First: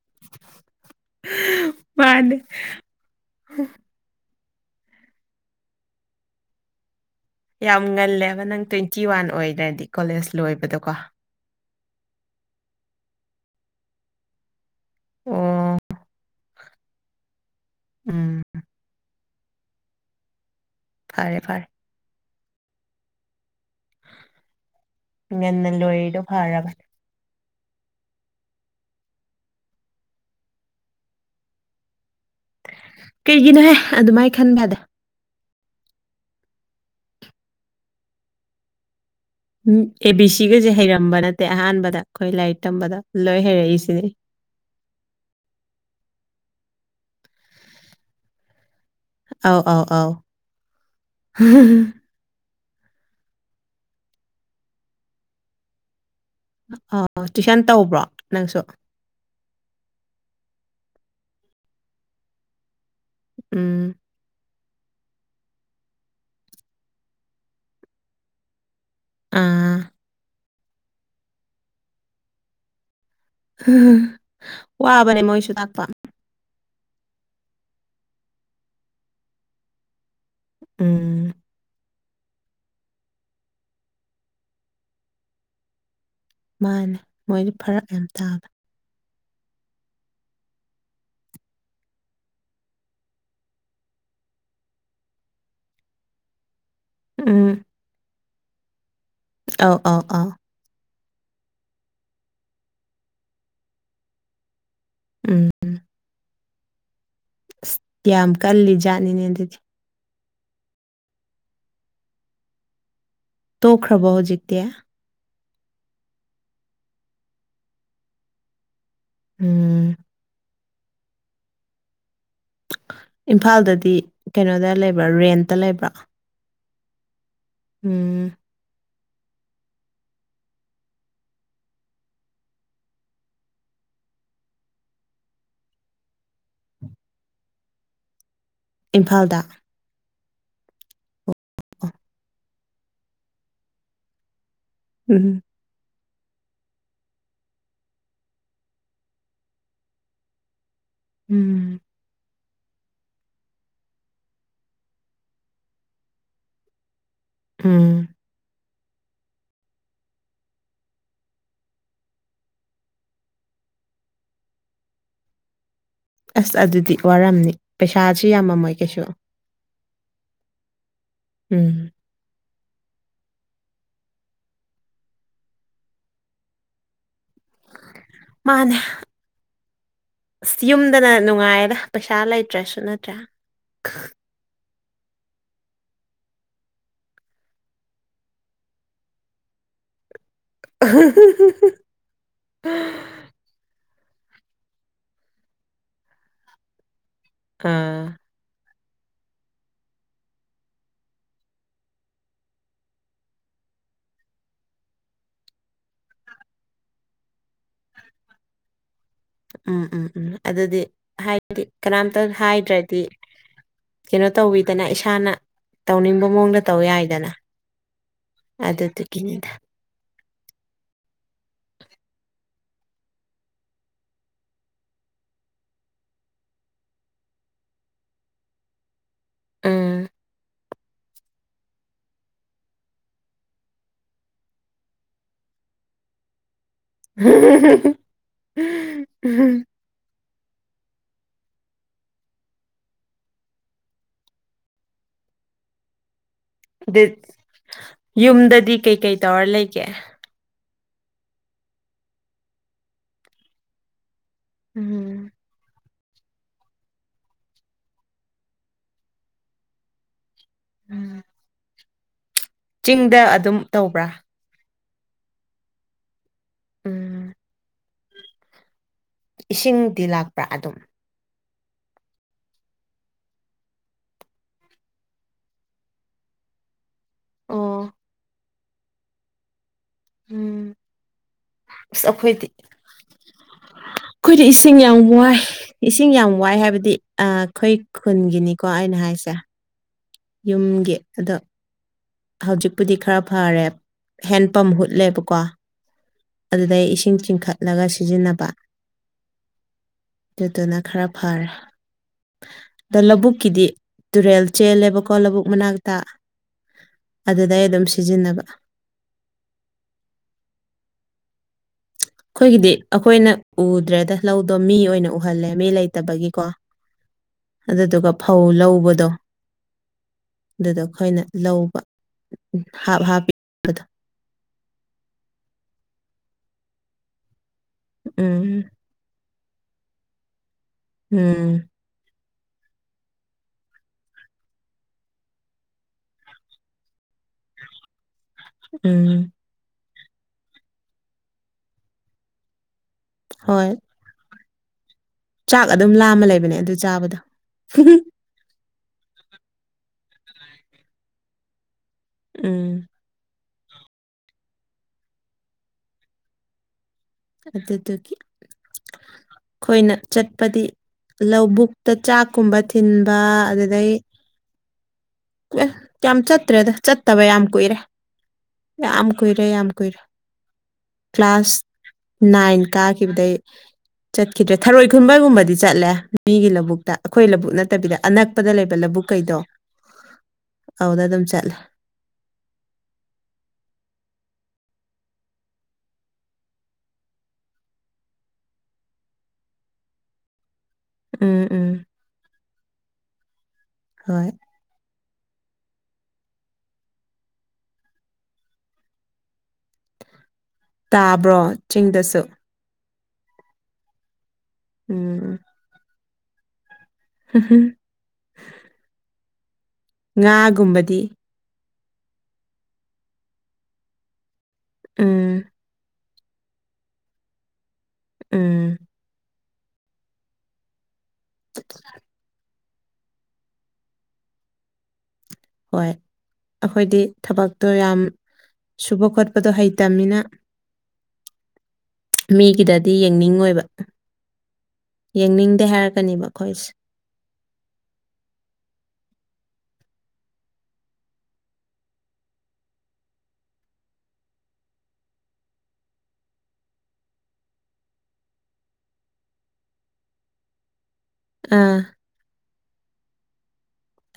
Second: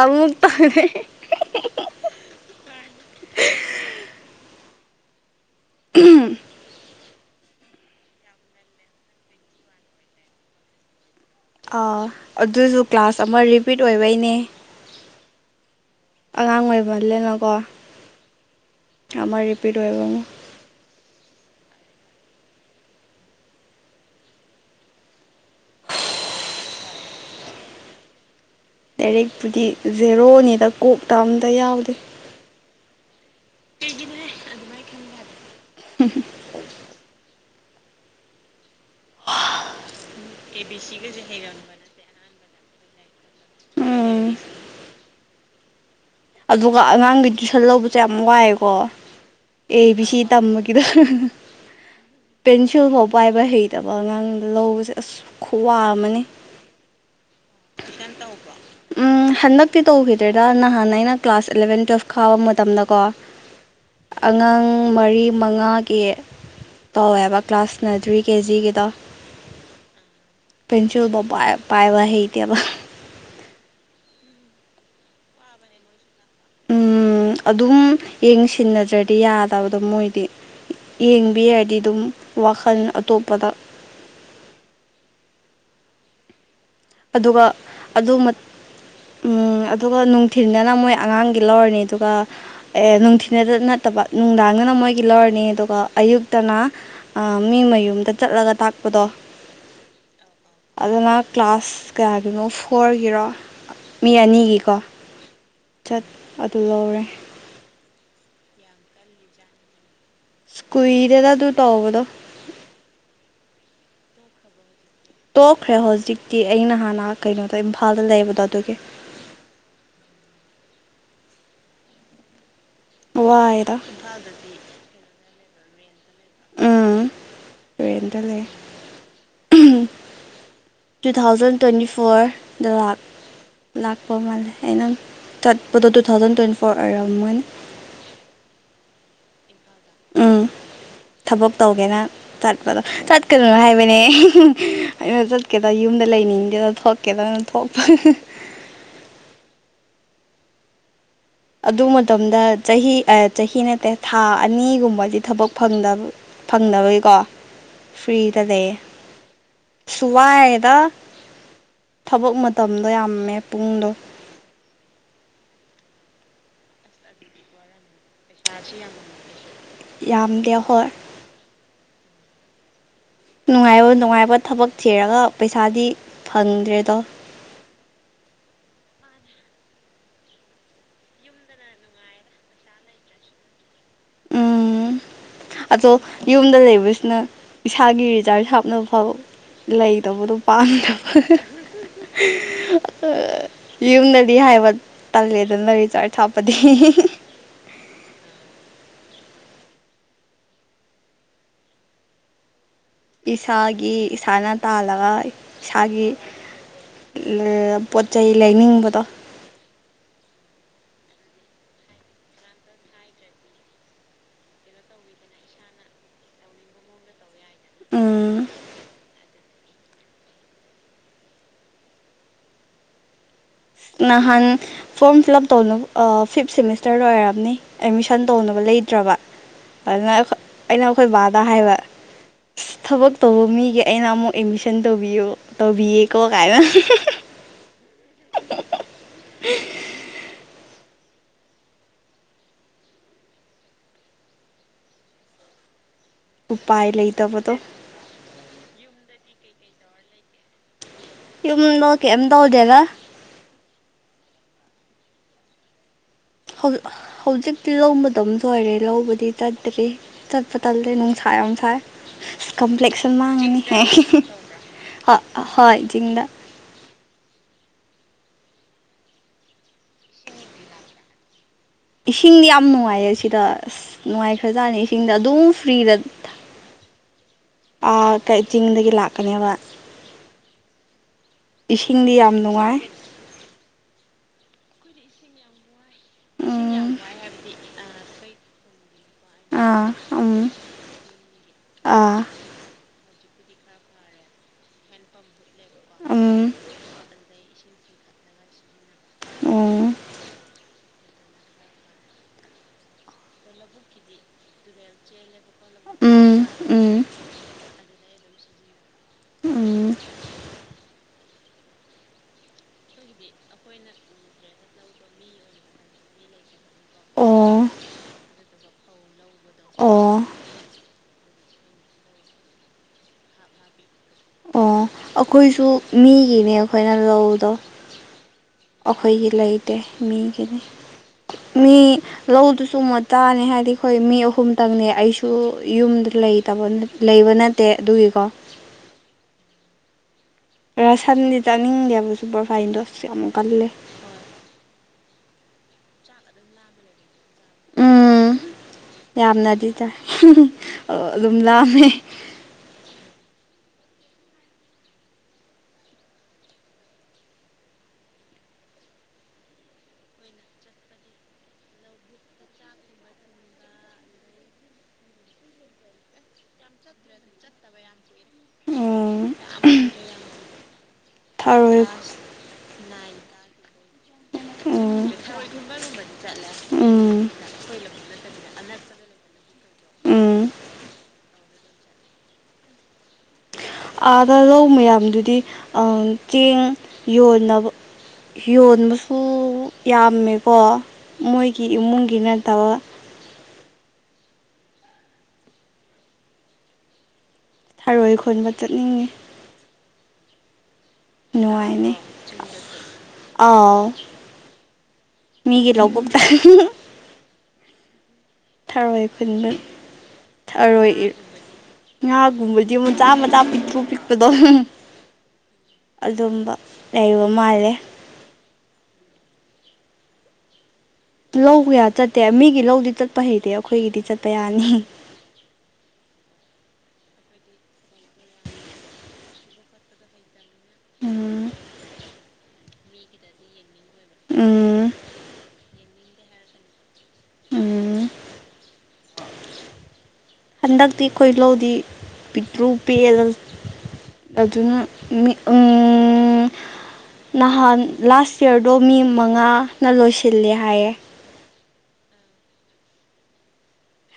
ꯑꯃꯃꯨꯛ ꯇꯅꯦ ꯍꯝ ꯎꯝ ꯌꯥꯝ ꯉꯜꯂꯦꯕ ꯅꯪ ꯇ꯭ꯋꯦꯟꯇꯤ ꯋꯥꯟ ꯑꯣꯏꯔ꯭ꯔꯗꯤ ꯀꯣꯂꯦꯖ ꯂꯣꯏꯕꯗꯀꯣ ꯑꯥ ꯑꯗꯨꯁꯨ ꯀ꯭ꯂꯥꯁ ꯑꯃ ꯔꯤꯄꯤꯠ ꯑꯣꯏꯕꯩꯅꯦ ꯎꯝ ꯑꯉꯥꯡ ꯑꯣꯏꯕꯂꯅꯀꯣ ꯎꯝ ꯑ ꯑꯃꯥꯏ ꯔꯤꯄꯤꯠ ꯑꯣꯏꯕ ꯑꯃ ꯐꯥꯔꯦ ꯐꯥꯔꯦ ꯟꯅ ꯂꯣꯏꯗ ꯐꯥꯔꯕ ꯂꯏꯔꯤꯛꯄꯨꯗꯤ ꯖꯦꯔꯣꯅꯤꯗ ꯀꯣꯛꯇ ꯑꯝꯇ ꯌꯥꯎꯗꯦ ꯀꯩꯒꯤꯅꯣꯍꯦ ꯑꯗꯨꯃꯥꯏꯅ ꯈꯟꯕꯗ ꯍꯝ ꯎꯝ ꯑꯦ ꯕꯤ ꯁꯤꯒꯁꯦ ꯍꯩꯔꯝꯕ ꯅꯠꯇꯦ ꯑꯍꯥꯟꯕꯗ ꯑꯩꯈꯣꯏ ꯂꯥꯏꯔꯤꯛ ꯇꯝꯕꯗ ꯂꯣꯏ ꯍꯩꯔꯛꯏꯁꯤꯅꯦ ꯎꯝ ꯑꯗꯨꯒ ꯑꯉꯥꯡꯒꯤ ꯇꯨꯏꯁꯟ ꯂꯧꯕꯁꯦ ꯌꯥꯝ ꯋꯥꯏꯦꯀꯣ ꯑꯧ ꯑꯧ ꯑꯦꯕꯤ ꯑꯧ ꯁꯤ ꯇꯃꯒꯤꯗ ꯄꯦꯟꯁꯤꯜꯐꯥꯎ ꯄꯥꯏꯕ ꯍꯩꯇꯕ ꯑꯉꯥꯡꯗ ꯂꯧꯕꯁꯦ ꯑꯁ ꯈꯨꯋꯥ ꯑꯃꯅꯤ ꯑꯣ ꯇꯨꯏꯁꯟ ꯇꯧꯕ꯭ꯔꯣ ꯅꯪꯁꯨ ꯎꯝ ꯍꯟꯗꯛꯇꯤ ꯇꯧꯈꯤꯗ꯭ꯔꯦꯗ ꯅꯍꯥꯟꯩꯅ ꯀ꯭ꯂꯥꯁ ꯑꯦꯂꯚꯦꯟ ꯇꯨꯋꯦꯜꯐ ꯈꯥꯎꯕ ꯃꯇꯝꯗꯀꯣ ꯎꯝ ꯑꯉꯥꯡ ꯄꯨꯡ ꯃꯔꯤ ꯃꯉꯥꯒꯤ ꯇꯧꯋꯦꯕ ꯀ꯭ꯂꯥꯁꯅꯗ꯭ꯔꯤ ꯀꯦꯖꯤꯒꯤꯗ ꯑꯥ ꯄꯦꯟꯁꯤꯤ ꯄꯥꯏ ꯄꯥꯏꯕ ꯍꯦꯕ ꯋꯥꯕꯅꯦ ꯃꯣꯏꯁꯨ ꯇꯥꯛꯄ ꯎꯝ ꯑꯗꯨꯝ ꯌꯦꯡꯁꯤꯟꯅꯗ꯭ꯔꯗꯤ ꯌꯥꯗꯕꯗꯣ ꯃꯣꯏꯗꯤ ꯎꯝ ꯌꯦꯡꯕ ꯌꯥꯏꯗꯤ ꯑꯗꯨꯝ ꯋꯥꯈꯜ ꯑꯇꯣꯞꯄꯗ ꯃꯥꯅꯦ ꯑꯗꯨꯒ ꯃꯣꯏꯗꯤ ꯐꯔꯛ ꯌꯥꯝ ꯑꯗꯨ ꯇꯥꯕ ꯎꯝ ꯑꯗꯨꯒ ꯅꯨꯡꯊꯤꯤꯟꯗꯅ ꯃꯣꯏ ꯑꯉꯥꯡꯒꯤ ꯂꯧꯔꯅꯤ ꯑꯗꯨꯒ ꯑꯦ ꯅꯨꯡꯊꯤꯤꯟꯗ ꯅꯠꯇꯕ ꯅꯨꯡꯗꯥꯡ ꯅ ꯃꯣꯏꯒꯤ ꯂꯧꯔꯅꯤ ꯑꯗꯨꯒ ꯑꯌꯨꯛꯇꯅ ꯎꯝ ꯃꯤ ꯃꯌꯨꯝꯗ ꯆꯠꯂꯒ ꯇꯥꯛꯄꯗꯣ ꯑꯧ ꯑ ꯑꯥ ꯑꯗꯨꯅ ꯀ꯭ꯂꯥꯁ ꯀꯌꯥꯒꯤꯅꯣ ꯐꯣꯔꯒꯤꯔꯣ ꯃꯤ ꯑꯅꯤꯒꯤꯀꯣ ꯎꯝ ꯆꯠ ꯑꯗꯨ ꯂꯧꯔꯦ ꯑꯁ ꯌꯥꯝ ꯀꯜꯂꯤ ꯖꯥꯠꯅꯤꯅꯦ ꯑꯗꯨꯗꯤ ꯁꯀꯏꯔꯦꯗ ꯇꯨ ꯇꯣꯕꯗ ꯇꯣꯈ꯭ꯔꯕꯣꯖꯤꯛꯇꯌꯥ ꯇꯣꯛꯈ꯭ꯔꯦ ꯍꯧꯖꯤꯛꯇꯤ ꯑꯩꯅ ꯍꯥꯟꯅ ꯀꯩꯅꯣꯗ ꯏꯝꯐꯥꯜꯗ ꯂꯩꯕꯗꯣ ꯑꯗꯨꯒꯤ ꯎꯝ ꯋꯥꯏꯗ ꯏꯝꯐꯥꯜꯗꯗꯤ ꯀꯩꯅꯣꯗ ꯂꯩꯕ꯭ꯔꯥ ꯔꯦꯟꯇ ꯂꯩꯕ꯭ꯔꯥ ꯎꯝ ꯔꯦꯟꯗ ꯎꯝ ꯂꯩ ꯇꯨ ꯊꯥꯎꯖꯟ ꯇ꯭ꯋꯦꯟꯇꯤ ꯐꯣꯔꯗ ꯂꯛ ꯂꯥꯛꯄꯣ ꯃꯥꯂꯦ ꯑꯩꯅ ꯇꯠꯄꯗꯣ ꯇꯨ ꯊꯥꯎꯖꯟ ꯇ꯭ꯋꯦꯟꯇꯤ ꯐꯣꯔ ꯑꯣꯏꯔꯝꯒꯅꯤ ꯏꯝꯐꯥꯜꯗ ꯎꯝ ꯊꯕꯛ ꯑꯣ ꯇꯧꯒꯦꯅ ꯆꯠꯄꯗꯣ ꯆꯠꯀꯗꯣꯏꯅ ꯍꯥꯏꯕꯅꯦ ꯑꯩꯅ ꯎꯝ ꯆꯠꯀꯦꯗ ꯌꯨꯝꯗ ꯂꯩꯅꯤꯗ ꯊꯣꯀꯦꯗ ꯊꯣꯄ ꯎꯝ ꯑꯗꯨ ꯃꯇꯝꯗ ꯆꯍꯤ ꯆꯍꯤ ꯅꯠꯇꯦ ꯊꯥ ꯑꯅꯤꯒꯨꯝꯕꯗꯤ ꯊꯕꯛꯗꯕ ꯐꯪꯗꯕꯒꯤꯀꯣ ꯎꯝ ꯐꯔꯤꯗꯗꯦ ꯁꯨꯍꯗ ꯊꯕꯛ ꯃꯇꯝꯗꯣ ꯌꯥꯝꯃꯦ ꯄꯨꯡꯗꯣ ꯑꯁ ꯑꯗꯨꯗꯤ ꯋꯥꯔꯝꯅꯤ ꯄꯩꯁꯥꯁꯤ ꯌꯥꯝꯃꯝꯃꯣꯏ ꯀꯩꯁꯨ ꯌꯥꯝꯗꯦ ꯍꯣꯏ ꯎꯝ ꯅꯨꯡꯉꯥꯏꯕ ꯅꯨꯡꯉꯥꯏꯕ ꯊꯕꯛ ꯊꯤꯔꯒ ꯄꯩꯁꯥꯗꯤ ꯐꯪꯗ꯭ꯔꯦꯗꯣ ꯃꯥꯅꯦ ꯑꯁ ꯌꯨꯝꯗꯅ ꯅꯨꯡꯉꯥꯏꯔ ꯄꯩꯁꯥ ꯂꯩꯇ꯭ꯔꯥꯁꯨ ꯅꯠꯇ꯭ꯔꯥ [inaudible] ꯎꯝ ꯑꯗꯣ ꯌꯨꯝꯗ ꯂꯩꯕꯁꯤꯅ ꯏꯁꯥꯒꯤ ꯔꯤꯆꯥꯥꯔꯖ ꯍꯥꯞꯅꯕ ꯐꯥꯎ ꯂꯩꯇꯕꯗꯣ ꯄꯥꯟꯗꯕ ꯌꯨꯝꯗꯗꯤ ꯍꯥꯏꯕ ꯇꯥꯛꯂꯦꯗꯅ ꯔꯤꯆꯥꯥꯔ ꯊꯥꯞꯄꯗꯤ ꯑꯥ ꯏꯁꯥꯒꯤ ꯏꯁꯥꯅ ꯇꯥꯜꯂꯒ ꯏꯁꯥꯒꯤ ꯄꯣꯠ ꯆꯩ ꯂꯩꯅꯤꯡꯕꯗꯣ ꯎꯝ ꯎꯝ ꯎꯝ ꯑꯗꯨꯗꯤ ꯍꯥꯏꯗꯤ ꯀꯅꯥꯝꯇ ꯍꯥꯏꯗ꯭ꯔꯗꯤ ꯀꯩꯅꯣ ꯇꯧꯕꯤꯗꯅ ꯏꯁꯥꯅ ꯇꯧꯅꯤꯡꯕ ꯃꯑꯣꯡꯗ ꯇꯧ ꯌꯥꯏꯗꯅ ꯎꯝ ꯑꯗꯨꯗꯗꯨ ꯀꯗ ꯅꯍꯥꯟ ꯐꯣꯔꯝ ꯐꯤꯜ ꯑꯞ ꯇꯧꯅꯕ ꯐꯤꯞ ꯁꯦꯃꯤꯁꯇꯔ ꯂꯣꯏ ꯑꯣꯏꯔꯕꯅꯤ ꯑꯦꯠꯃꯤꯁꯟ ꯇꯧꯅꯕ ꯂꯩ ꯍꯩꯇ꯭ꯔꯕ ꯎꯝ ꯑꯗꯨꯅ ꯑꯩꯅ ꯑꯩꯈꯣꯏ ꯕꯥꯗ ꯍꯥꯏꯕ ꯑꯁ ꯊꯕꯛ ꯇꯧꯕ ꯃꯤꯒꯤ ꯑꯩꯅ ꯑꯃꯨꯛ ꯑꯦꯠꯃꯤꯁꯟ ꯇꯧꯕꯤꯌꯣ ꯇꯧꯕꯤꯌꯦꯀꯣ ꯀꯥꯏꯅ [inaudible] ꯎꯄꯥꯏ ꯂꯩꯇꯕꯗꯣ ꯌꯨꯝꯗꯗꯤ ꯀꯩꯀꯩ ꯇꯧꯔ ꯂꯩꯒꯦ ꯌꯗ ꯀꯝ ꯇꯧꯗꯦꯒ ꯎꯝ ꯍꯧꯖꯤꯛꯇꯤ ꯂꯧꯕꯗꯝ ꯁꯣꯏꯔꯦ ꯂꯧꯕꯗꯤ ꯆꯠꯇ꯭ꯔꯤ ꯆꯠꯄ ꯇꯠꯂꯦ ꯎꯝ ꯅꯨꯡꯁꯥ ꯌꯥꯝ ꯁꯥꯏ ꯑ ꯀꯝꯄ꯭ꯂꯦꯛꯁ ꯌꯥꯝ ꯆꯤꯡꯗ ꯑꯗꯨꯝ ꯃꯥꯡꯉꯅꯤ ꯇꯧꯕ꯭ꯔꯥ ꯍꯥꯏ ꯍꯣꯏ ꯖꯤꯡꯗꯥ ꯎꯝ ꯏꯁꯤꯡꯗꯤ ꯂꯥꯛꯄ꯭ꯔꯥ ꯑꯗꯨꯝ ꯏꯁꯤꯡꯗꯤ ꯌꯥꯝ ꯅꯨꯡꯉꯥꯏꯌꯦ ꯁꯤꯗ ꯑꯁ ꯅꯨꯡꯉꯥꯏꯈ꯭ꯔꯖꯥꯔꯅꯤ ꯏꯁꯤꯡꯗ ꯑꯗꯨꯝ ꯐ꯭ꯔꯤꯗ [unintelligible] ꯑꯣ ꯀ ꯆꯤꯡꯗꯒꯤ ꯂꯥꯛꯀꯅꯦꯕ ꯎꯝ ꯑꯁ ꯏꯁꯤꯡꯗꯤ ꯌꯥꯝ ꯑꯩꯈꯣꯏꯗꯤ ꯅꯨꯡꯉꯥꯏ ꯑꯩꯈꯣꯏꯗꯤ ꯏꯁꯤꯡ ꯌꯥꯝ ꯋꯥꯏ ꯏꯁꯤꯡ ꯌꯥꯝ ꯋꯥꯏ ꯍꯥꯏꯕꯗꯤ ꯑꯩꯈꯣꯏ ꯈꯨꯟꯒꯤꯅꯤꯀꯣ ꯑꯩꯅ ꯍꯥꯏꯁꯦ [unintelligible] ꯑꯥ ꯎꯝ ꯌꯨꯝꯒꯤ ꯑꯗ ꯑꯥ ꯍꯧꯖꯤꯛꯄꯨꯗꯤ ꯈꯔ ꯐꯔꯦ ꯍꯦꯟꯄꯝ ꯍꯨꯠꯂꯦꯕꯀꯣ ꯎꯝ ꯑꯗꯨꯗꯩ ꯏꯁꯤꯡ ꯆꯤꯡꯈꯠꯂꯒ ꯁꯤꯖꯤꯟꯅꯕ ꯎꯝ ꯑꯗꯨꯗꯨꯅ ꯈꯔ ꯐꯔꯦ ꯑꯗꯣ ꯂꯧꯕꯨꯛꯀꯤꯗꯤ ꯇꯨꯔꯦꯜ ꯆꯦꯜꯂꯦꯕꯀꯣ ꯂꯧꯕꯨꯛ ꯃꯅꯥꯛꯇ ꯎꯝ ꯎꯝ ꯑꯗꯨꯗ ꯑꯩ ꯑꯗꯨꯝ ꯁꯤꯖꯤꯟꯅꯕ ꯎꯝ ꯑꯩꯈꯣꯏꯒꯤꯗꯤ ꯑꯩꯈ ꯑꯩꯈꯣꯏꯅ ꯎꯗ꯭ꯔꯦꯗ ꯂꯧꯗꯣ ꯃꯤ ꯑꯣꯏꯅ ꯎꯍꯜꯂꯦ ꯃꯤ ꯂꯩꯇꯕꯒꯤꯀꯣ ꯑꯣ ꯑꯗꯨꯗꯨꯒ ꯐꯧ ꯂꯧꯕꯗꯣ ꯑꯣ ꯑꯗꯨꯗ ꯑꯩꯈꯣꯏꯅ ꯂꯧꯕ ꯍꯥꯞ ꯍꯥꯞꯄꯤꯕꯗꯣ ꯑꯣ ꯑꯩꯈꯣꯏꯁꯨ ꯃꯤ ꯑꯩꯈꯣꯏꯅ ꯂꯧꯗꯣ ꯎꯝ ꯑꯩꯈꯣꯏꯒꯤ ꯂꯩꯇꯦ ꯃꯤꯒꯤꯅꯤ ꯎꯝ ꯃꯤ ꯂꯧꯗꯨꯁꯨ ꯃꯨꯥꯅꯤ ꯍꯥꯏꯗꯤ ꯑꯩꯈꯣꯏ ꯃꯤ ꯑꯍꯨꯝꯇꯪꯅꯦ ꯑꯩꯁꯨ ꯌꯨꯝꯗ ꯂꯩꯇꯕ ꯑꯗꯨ ꯅꯠꯇꯦ ꯑꯗꯨꯒꯤꯀꯣ ꯎꯝ ꯁꯟꯗꯤ ꯆꯥꯅꯤꯡꯗꯦꯕ ꯁꯨꯄꯔ ꯐꯥꯏꯟꯗꯣ ꯑꯁ ꯌꯥꯝꯨꯛ ꯀꯜꯂꯦ ꯍꯣꯏ ꯆꯥꯛ ꯑꯗꯨꯝ ꯂꯥꯝꯃ ꯂꯩꯕꯅꯦ ꯑꯗꯨ ꯆꯥꯕꯗꯣ ꯎꯝ ꯌꯥꯝꯅꯗꯤ ꯇꯥꯏ ꯑꯗꯨꯝ ꯂꯥꯑꯝꯃꯦ ꯎꯝ ꯑꯗꯨꯗꯨꯒꯤ ꯑꯩꯈꯣꯏꯅ ꯆꯠꯄꯗꯤ ꯂꯧꯕꯨꯛꯇ ꯆꯥꯛꯀꯨꯝꯕ ꯊꯤꯟꯕ ꯑꯗꯨꯗꯩ ꯑꯦꯁ ꯌꯥꯝ ꯆꯠꯇ꯭ꯔꯦꯗ ꯆꯠꯇꯕ ꯌꯥꯝ ꯀꯨꯏꯔꯦ ꯌꯥꯝ ꯎꯝ ꯀꯣꯏꯔꯦ ꯌꯥꯝ ꯀꯣꯏꯔꯦ ꯀ꯭ꯂꯥꯁ ꯊꯔꯣꯏ ꯅꯥꯏꯅ ꯀꯥꯈꯤꯕꯗ ꯆꯠꯈꯤꯗ꯭ꯔꯦ ꯊꯔꯣꯏ ꯈꯨꯟꯕꯒꯨꯝꯕꯗꯤ ꯆꯠꯂꯦ ꯃꯤꯒꯤ ꯂꯧꯕꯨꯛꯇ ꯑꯩꯈꯣꯏ ꯎꯝ ꯂꯧꯕꯨꯛ ꯅꯠꯇꯕꯤꯗ ꯑꯅꯛꯄꯗ ꯂꯩꯕ ꯂꯧꯕ ꯕꯨ ꯀꯩꯗꯣ ꯎꯝ ꯑꯗꯨꯗ ꯑꯗꯨꯝ ꯆꯠꯂꯦ ꯑꯥꯗ ꯂꯧ ꯃꯌꯥꯝꯗꯨꯗꯤ ꯆꯦꯡ ꯌꯣꯟꯅꯕ ꯌꯣꯟꯕꯁꯨ ꯌꯥꯝꯃꯦꯀꯣ ꯎꯝ ꯃꯣꯏꯒꯤ ꯎꯝ ꯏꯃꯨꯡꯒꯤ ꯅꯠꯇꯕ ꯍꯣꯏ ꯊꯔꯣꯏ ꯈꯣꯟꯕ ꯆꯠꯅꯤꯡꯉꯤ ꯇꯥꯕ꯭ꯔꯣ ꯅꯨꯡꯉꯥꯏꯅꯦ ꯆꯤꯡꯗꯁꯨ ꯑꯥꯎ ꯃꯤꯒꯤ ꯂꯧꯕꯗ ꯍꯝꯝ ꯄꯨꯕ ꯉꯥꯒꯨꯝꯕꯗꯤ ꯉꯥꯒꯨꯝꯕꯗꯤ ꯃꯆꯥ ꯃꯆꯥ ꯄꯤꯊꯣꯛ ꯄꯤꯛꯄꯗꯣ ꯎꯝ ꯑꯗꯨꯝꯕ ꯂꯩꯕ ꯃꯥꯜꯂꯦ ꯎꯝ ꯂꯧ ꯀꯌꯥ ꯆꯠꯇꯦ ꯃꯤꯒꯤ ꯂꯧꯗꯤ ꯆꯠꯄ ꯍꯩꯇꯦ ꯑꯩꯈꯣꯏꯒꯤꯗꯤ ꯆꯠꯄ ꯌꯥꯅꯤ ꯍꯣꯏ ꯑꯩꯈꯣꯏꯗꯤ ꯊꯕꯛꯇꯣ ꯌꯥꯝ ꯁꯨꯕ ꯈꯣꯠꯄꯗꯣ ꯍꯩꯇꯕꯃꯤꯅ ꯑ ꯃꯤꯒꯤꯗꯗꯤ ꯌꯦꯡꯅꯤꯡꯉꯣꯏꯕ ꯎꯝ ꯌꯦꯡꯅꯤꯡꯗꯦ ꯍꯥꯏꯔꯒ ꯀꯅꯤꯕ ꯈꯣꯏꯁ ꯎꯝ ꯍꯟꯗꯛꯇꯤ ꯑꯩꯈꯣꯏ ꯂꯧꯗꯤ ꯄꯤꯄ꯭ꯔꯨ ꯄꯦꯜꯦꯜ ꯑꯗꯨꯅ ꯃꯤ ꯎ ꯅꯍꯥꯟ ꯂꯥꯁ ꯌꯌꯥꯔꯗꯣ ꯃꯤ ꯃꯉꯥꯅ ꯂꯣꯏꯁꯤꯜꯂꯦ ꯍꯥꯏꯌꯦꯦ ꯑꯥ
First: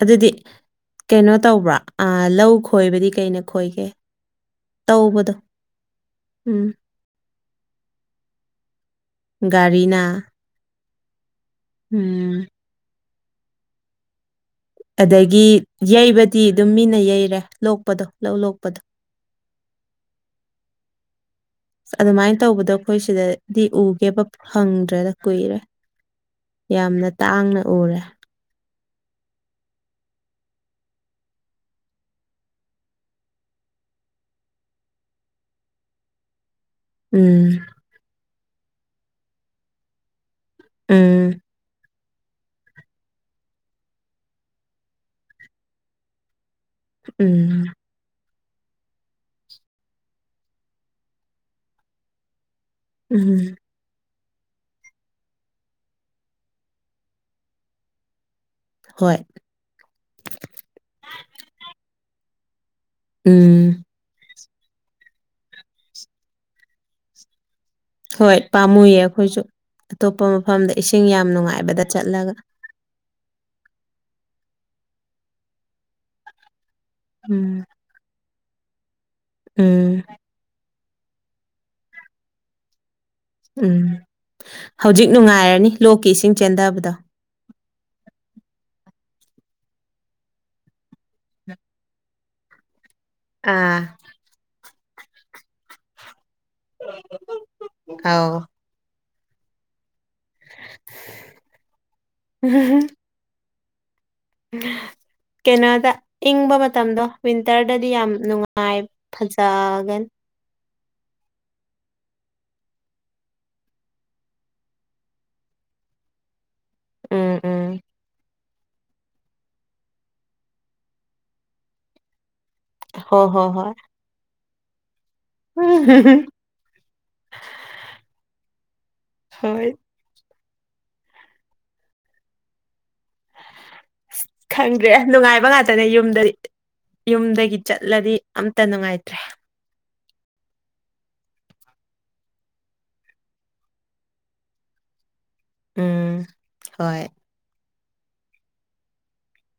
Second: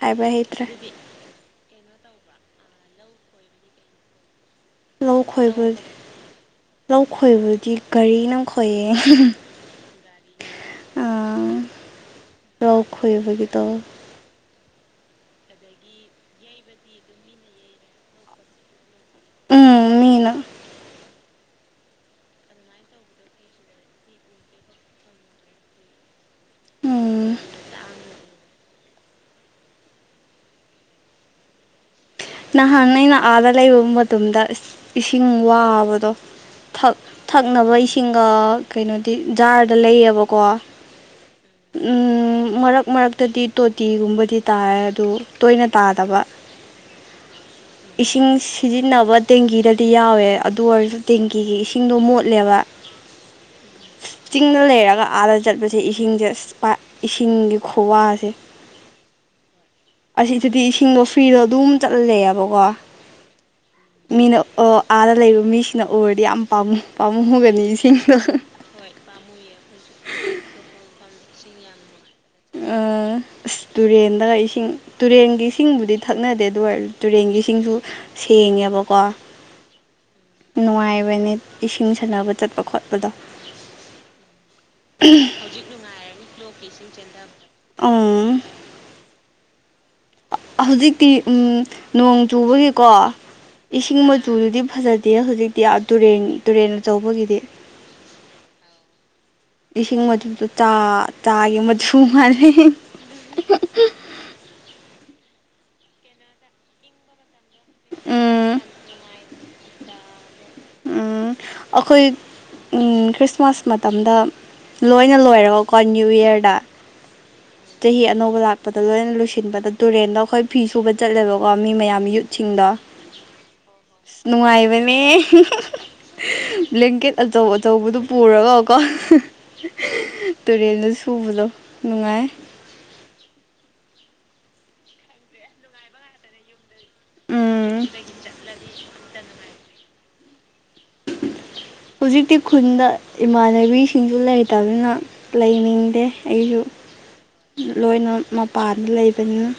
ꯍꯥꯏꯕ ꯍꯩꯇ꯭ꯔꯦ ꯀꯩꯅꯣ ꯇꯧꯕ꯭ꯔꯥ ꯂꯧ ꯈꯣꯏꯕꯗꯤ ꯀꯩꯅ ꯈꯣꯏꯒꯦ ꯂꯝ ꯇꯧꯕꯗꯣ ꯈꯣꯏꯕꯒꯤ ꯎꯝ ꯂꯧ ꯈꯣꯏꯕꯗꯤ ꯀꯒꯥꯔꯤꯅ ꯈꯣꯏꯌꯦ ꯆ ꯑꯥ ꯎꯝ ꯂꯧ ꯈꯣꯏꯕꯒꯤꯗꯣ ꯑꯗꯒꯤ ꯌꯩꯕꯗꯤ ꯑꯗꯨꯝ ꯃꯤꯅ ꯌꯩꯔꯦ ꯂꯣꯛꯄꯗꯣ ꯂꯧ ꯂꯣꯛꯄꯗꯣ ꯎꯝ ꯃꯤꯅ ꯑꯗꯨꯃꯥꯏꯅ ꯇꯧꯕꯗꯣ ꯑꯩꯈꯣꯏ ꯁꯤꯗꯗꯤ ꯎꯒꯦꯕ ꯐꯪꯗ꯭ꯔꯦꯗ ꯀꯨꯏꯔꯦ ꯌꯥꯝꯅ ꯎꯝ ꯇꯥꯡꯅ ꯎꯔꯦ ꯅꯍꯥꯛ ꯑꯩꯅ ꯑꯥꯗ ꯂꯩꯕ ꯃꯇꯝꯗ ꯏꯁꯤꯡ ꯋꯥꯕꯗꯣ ꯛ ꯎꯝ ꯊꯛꯅꯕ ꯏꯁꯤꯡꯒ ꯀꯩꯅꯣꯗꯤ ꯖꯥꯔꯗ ꯂꯩꯌꯦꯕꯀꯣ ꯎꯝ ꯃꯔꯛ ꯃꯔꯛꯇꯗꯤ ꯇꯣꯇꯤꯒꯨꯝꯕꯗꯤ ꯇꯥꯏ ꯑꯗꯨ ꯇꯣꯏꯅ ꯇꯥꯗꯕ ꯎꯝ ꯏꯁꯤꯡ ꯁꯤꯖꯤꯟꯅꯕ ꯗꯦꯡꯒꯤꯗꯗꯤ ꯌꯥꯎꯋꯦ ꯑꯗꯨ ꯑꯣꯏꯔꯁꯨ ꯗꯦꯡꯒꯤꯒꯤ ꯏꯁꯤꯡꯗꯣ ꯃꯣꯠꯂꯦꯕ ꯎꯝ ꯆꯤꯡꯗ ꯂꯩꯔꯒ ꯑꯥꯗ ꯆꯠꯄꯁꯦ ꯏꯁꯤꯡꯁꯦ ꯑ ꯏꯁꯤꯡꯒꯤ ꯈꯨꯋꯥꯁꯦ ꯍꯣꯏ ꯑꯁꯤꯗꯗꯤ ꯏꯁꯤꯡꯗꯣ ꯐ꯭ꯔꯤꯗꯣ ꯑꯗꯨꯝ ꯆꯠꯂꯦꯦꯕꯀꯣ ꯎꯝ ꯑꯩꯅ ꯑꯥꯗ ꯂꯩꯔꯤꯕ ꯃꯤꯁꯤꯡꯅ ꯎꯔꯗꯤ ꯌꯥꯝ ꯄ ꯄꯥꯝꯃꯨꯨꯒꯅꯤꯦ ꯍꯣꯏ ꯄꯥꯝꯃꯨꯌꯦ ꯑꯩꯈꯣꯏꯁꯨ ꯑꯇꯣꯞꯄ ꯃꯐꯝꯗ ꯏꯁꯤꯡ ꯌꯥꯝ ꯅꯨꯡꯉꯥꯏꯕꯗ ꯆꯠꯂꯒ ꯑꯥ ꯑꯁ ꯇꯨꯔꯦꯟꯗ ꯏꯁꯤꯡ ꯇꯨꯔꯦꯟꯒꯤ ꯏꯁꯤꯡꯕꯨꯗꯤ ꯊꯛꯅꯗꯦ ꯑꯗꯨ ꯑꯣꯏꯔ ꯇꯨꯔꯦꯟꯒꯤ ꯎꯝ ꯏꯁꯤꯡꯁꯨ ꯁꯦꯡꯉꯦꯕꯀꯣ ꯎꯝ ꯅꯨꯡꯉꯥꯏꯕꯅꯤ ꯏꯁꯤꯡ ꯁꯥꯟꯅꯕ ꯆꯠꯄ ꯈꯣꯠꯄ ꯎꯝ ꯍꯧꯖꯤꯛ ꯅꯨꯡꯉꯥꯏꯔꯅꯤ ꯂꯣꯛꯀꯤ ꯏꯁꯤꯡ ꯆꯦꯟꯊꯕꯗꯣ ꯎꯝ ꯍꯧꯖꯤꯛꯇꯤ ꯎ ꯅꯣꯡ ꯆꯨꯕꯒꯤꯀꯣ ꯑꯥ ꯏꯁꯤꯡ ꯃꯆꯨꯗꯨꯗꯤ ꯐꯖꯗꯦ ꯍꯧꯖꯤꯛꯇꯤ ꯇꯨꯔꯦꯟ ꯇꯨꯔꯦꯟ ꯑꯆꯧꯕꯒꯤꯗꯤ ꯑꯥꯎ ꯂꯤꯁꯤꯡ ꯃꯗꯣ ꯇꯥ ꯇꯥꯒꯦ ꯃꯆꯨ ꯃꯥꯜꯂꯦ ꯀꯩꯅꯣꯗ ꯏꯪꯕ ꯃꯇꯝꯗꯣ ꯋꯤꯟꯇꯔꯗꯗꯤ ꯌꯥꯝ ꯎꯝ ꯅꯨꯡꯉꯥꯏ ꯐꯖꯒꯅꯤ ꯎꯝ ꯑꯩꯈꯣꯏ ꯈ꯭ꯔꯤꯁꯃꯥꯁ ꯃꯇꯝꯗ ꯂꯣꯏꯅ ꯂꯣꯏꯔꯒꯀꯣ ꯅ꯭ꯌꯨ ꯌꯔꯗ ꯎꯝ ꯎꯝ ꯣꯠꯄꯗ ꯂꯣꯏꯅ ꯂꯣꯏꯁꯤꯟꯕꯗ ꯇꯨꯔꯦꯟꯗ ꯑꯩꯈꯣꯏ ꯐꯤ ꯁꯨꯕ ꯆꯠꯂꯦꯕꯀꯣ ꯃꯤ ꯃꯌꯥꯝ ꯌꯠ ꯆꯤꯡꯗ ꯑ ꯍꯣ ꯍꯣ ꯍꯣꯏ ꯅꯨꯡꯉꯥꯏꯕꯅꯦ ꯕ꯭ꯂꯦꯡꯀꯦꯠ ꯑꯆꯧ ꯑꯆꯧꯕꯗꯨ ꯄꯨꯔꯒ ꯀꯣ ꯍꯣꯏ ꯇꯨꯔꯦꯟꯗ ꯁꯨꯕꯗꯣ ꯅꯨꯡꯉꯥꯏ ꯈꯪꯗ꯭ꯔꯦ ꯅꯨꯡꯉꯥꯏꯕ ꯉꯥꯛꯇꯅꯦ ꯌꯨꯝꯗꯗꯤ ꯌꯨꯝꯗꯒꯤ ꯎꯝ ꯆꯠꯂꯗꯤ ꯑꯝꯇ ꯅꯨꯡꯉꯥꯏꯇ꯭ꯔꯦ ꯍꯧꯖꯤꯛꯇꯤ ꯈꯨꯟꯗ ꯏꯃꯥꯟꯅꯕꯤꯁꯤꯡꯁꯨ ꯂꯩꯇꯕꯅ ꯂꯩꯅꯤꯡꯗꯦ ꯎꯝ ꯑꯩꯁꯨ ꯍꯣꯏ ꯂꯣꯏꯅ ꯃꯄꯥꯟꯗ ꯂꯩꯕꯅꯤꯅ